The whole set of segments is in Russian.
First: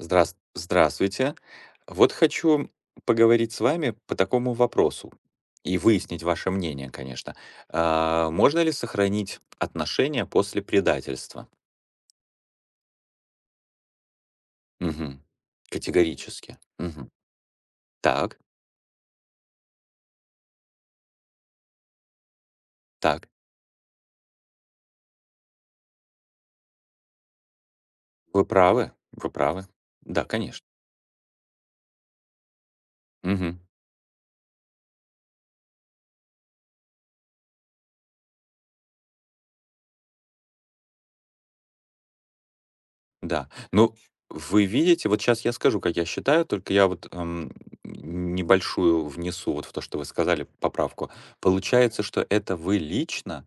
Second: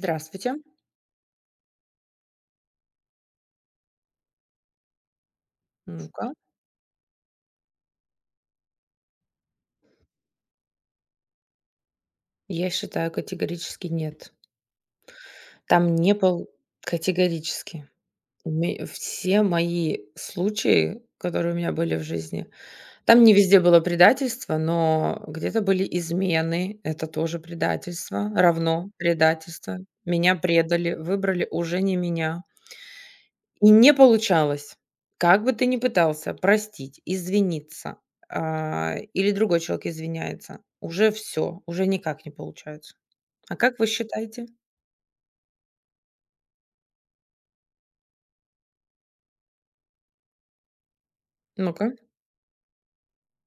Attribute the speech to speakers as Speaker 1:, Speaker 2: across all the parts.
Speaker 1: Здраст Здравствуйте. Вот хочу поговорить с вами по такому вопросу и выяснить
Speaker 2: Ну-ка.
Speaker 1: ваше мнение, конечно. А, можно ли сохранить отношения после предательства?
Speaker 2: Я считаю, категорически нет.
Speaker 1: Мгм.
Speaker 2: Там не был
Speaker 1: Категорически. Мгм.
Speaker 2: категорически.
Speaker 1: Так.
Speaker 2: Ми Все мои случаи, которые у меня были в жизни. Там
Speaker 1: Так.
Speaker 2: не везде было предательство, но где-то были измены, это тоже предательство,
Speaker 1: Вы
Speaker 2: равно
Speaker 1: правы вы правы.
Speaker 2: предательство.
Speaker 1: Да,
Speaker 2: Меня
Speaker 1: конечно.
Speaker 2: предали, выбрали уже не меня.
Speaker 1: Мгм.
Speaker 2: И не получалось. Как бы ты ни пытался простить, извиниться. А, или другой человек извиняется, уже всё, уже никак не получается.
Speaker 1: Да.
Speaker 2: А как вы
Speaker 1: Ну,
Speaker 2: считаете?
Speaker 1: вы видите, вот щас я скажу, как я считаю, только я вот, ам, ни небольшую внесу вот в то, что вы сказали, поправку.
Speaker 2: Ну-ка.
Speaker 1: Получается, что это вы лично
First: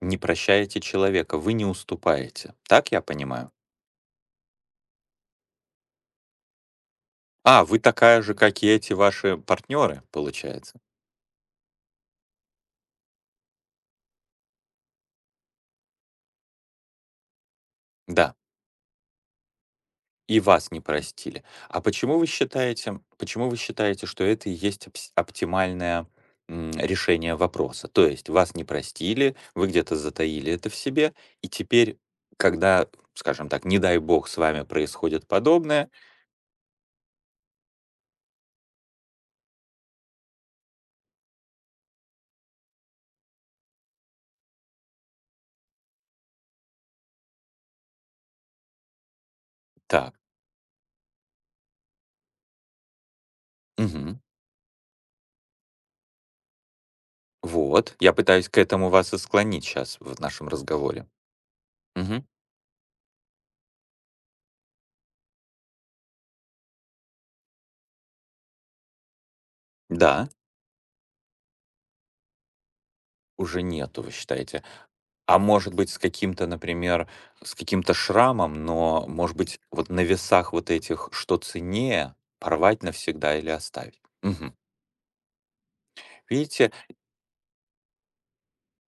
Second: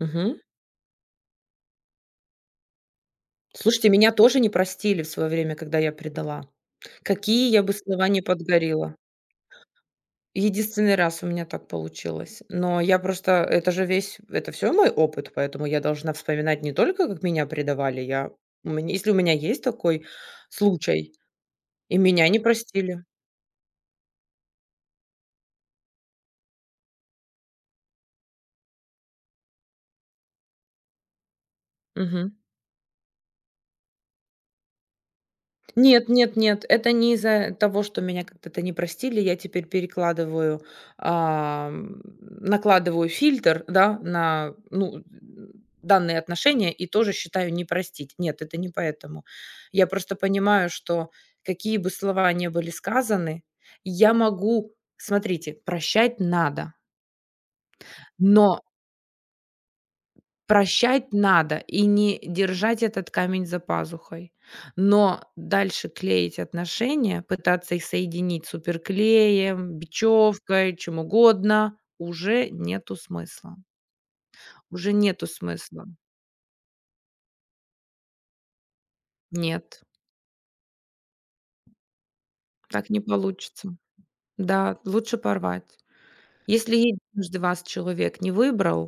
Speaker 1: не
Speaker 2: Мгм.
Speaker 1: прощаете человека, вы не уступаете, так я понимаю?
Speaker 2: Слушайте, меня тоже не простили в свое время, когда я предала, какие я
Speaker 1: А,
Speaker 2: бы
Speaker 1: вы
Speaker 2: слова не
Speaker 1: такая же, как и эти
Speaker 2: подгорела.
Speaker 1: ваши партнёры, получается?
Speaker 2: Единственный раз у меня так получилось. Но я просто это же весь, это всё мой опыт, поэтому я должна вспоминать не только, как меня предавали. Я
Speaker 1: Да.
Speaker 2: мне если у меня есть такой
Speaker 1: И вас не
Speaker 2: случай
Speaker 1: простили. А
Speaker 2: и
Speaker 1: почему вы
Speaker 2: меня не
Speaker 1: считаете
Speaker 2: простили.
Speaker 1: почему вы считаете, что это и есть, обс оптимальное, м, решение вопроса? То есть вас не простили, вы где-то затаили это в себе, и теперь,
Speaker 2: Мгм.
Speaker 1: когда, скажем так, не дай бог, с вами происходит подобное
Speaker 2: Нет нет нет, это не из-за того, что меня когда-то не простили. Я теперь перекладываю. Ам, накладываю фильтр, да. На ну, н данные отношения, и тоже считаю: "Не простить". Нет, это не поэтому. Я просто
Speaker 1: Так.
Speaker 2: понимаю, что какие бы слова ни были сказаны, я
Speaker 1: Мгм.
Speaker 2: могу смотрите, прощать надо.
Speaker 1: Вот, я пытаюсь к
Speaker 2: Но
Speaker 1: этому вас и склонить щас в нашем разговоре.
Speaker 2: Прощать надо и не
Speaker 1: Мгм.
Speaker 2: держать этот камень за пазухой, но дальше клеить отношения, пытаться их соединить суперклеем,
Speaker 1: Да.
Speaker 2: бечевкой, чем угодно, уже нету смысла.
Speaker 1: Уже нету, вы считаете.
Speaker 2: Уже нету
Speaker 1: А может
Speaker 2: смысла.
Speaker 1: быть, с каким-то, например, с каким-то шрамом, но, может быть,
Speaker 2: Нет.
Speaker 1: вот на весах вот этих что ценнее: порвать
Speaker 2: Так не
Speaker 1: навсегда или
Speaker 2: получится.
Speaker 1: оставить? Мгм.
Speaker 2: Да, лучше порвать.
Speaker 1: Видите?
Speaker 2: Если единожды вас человек не выбрал.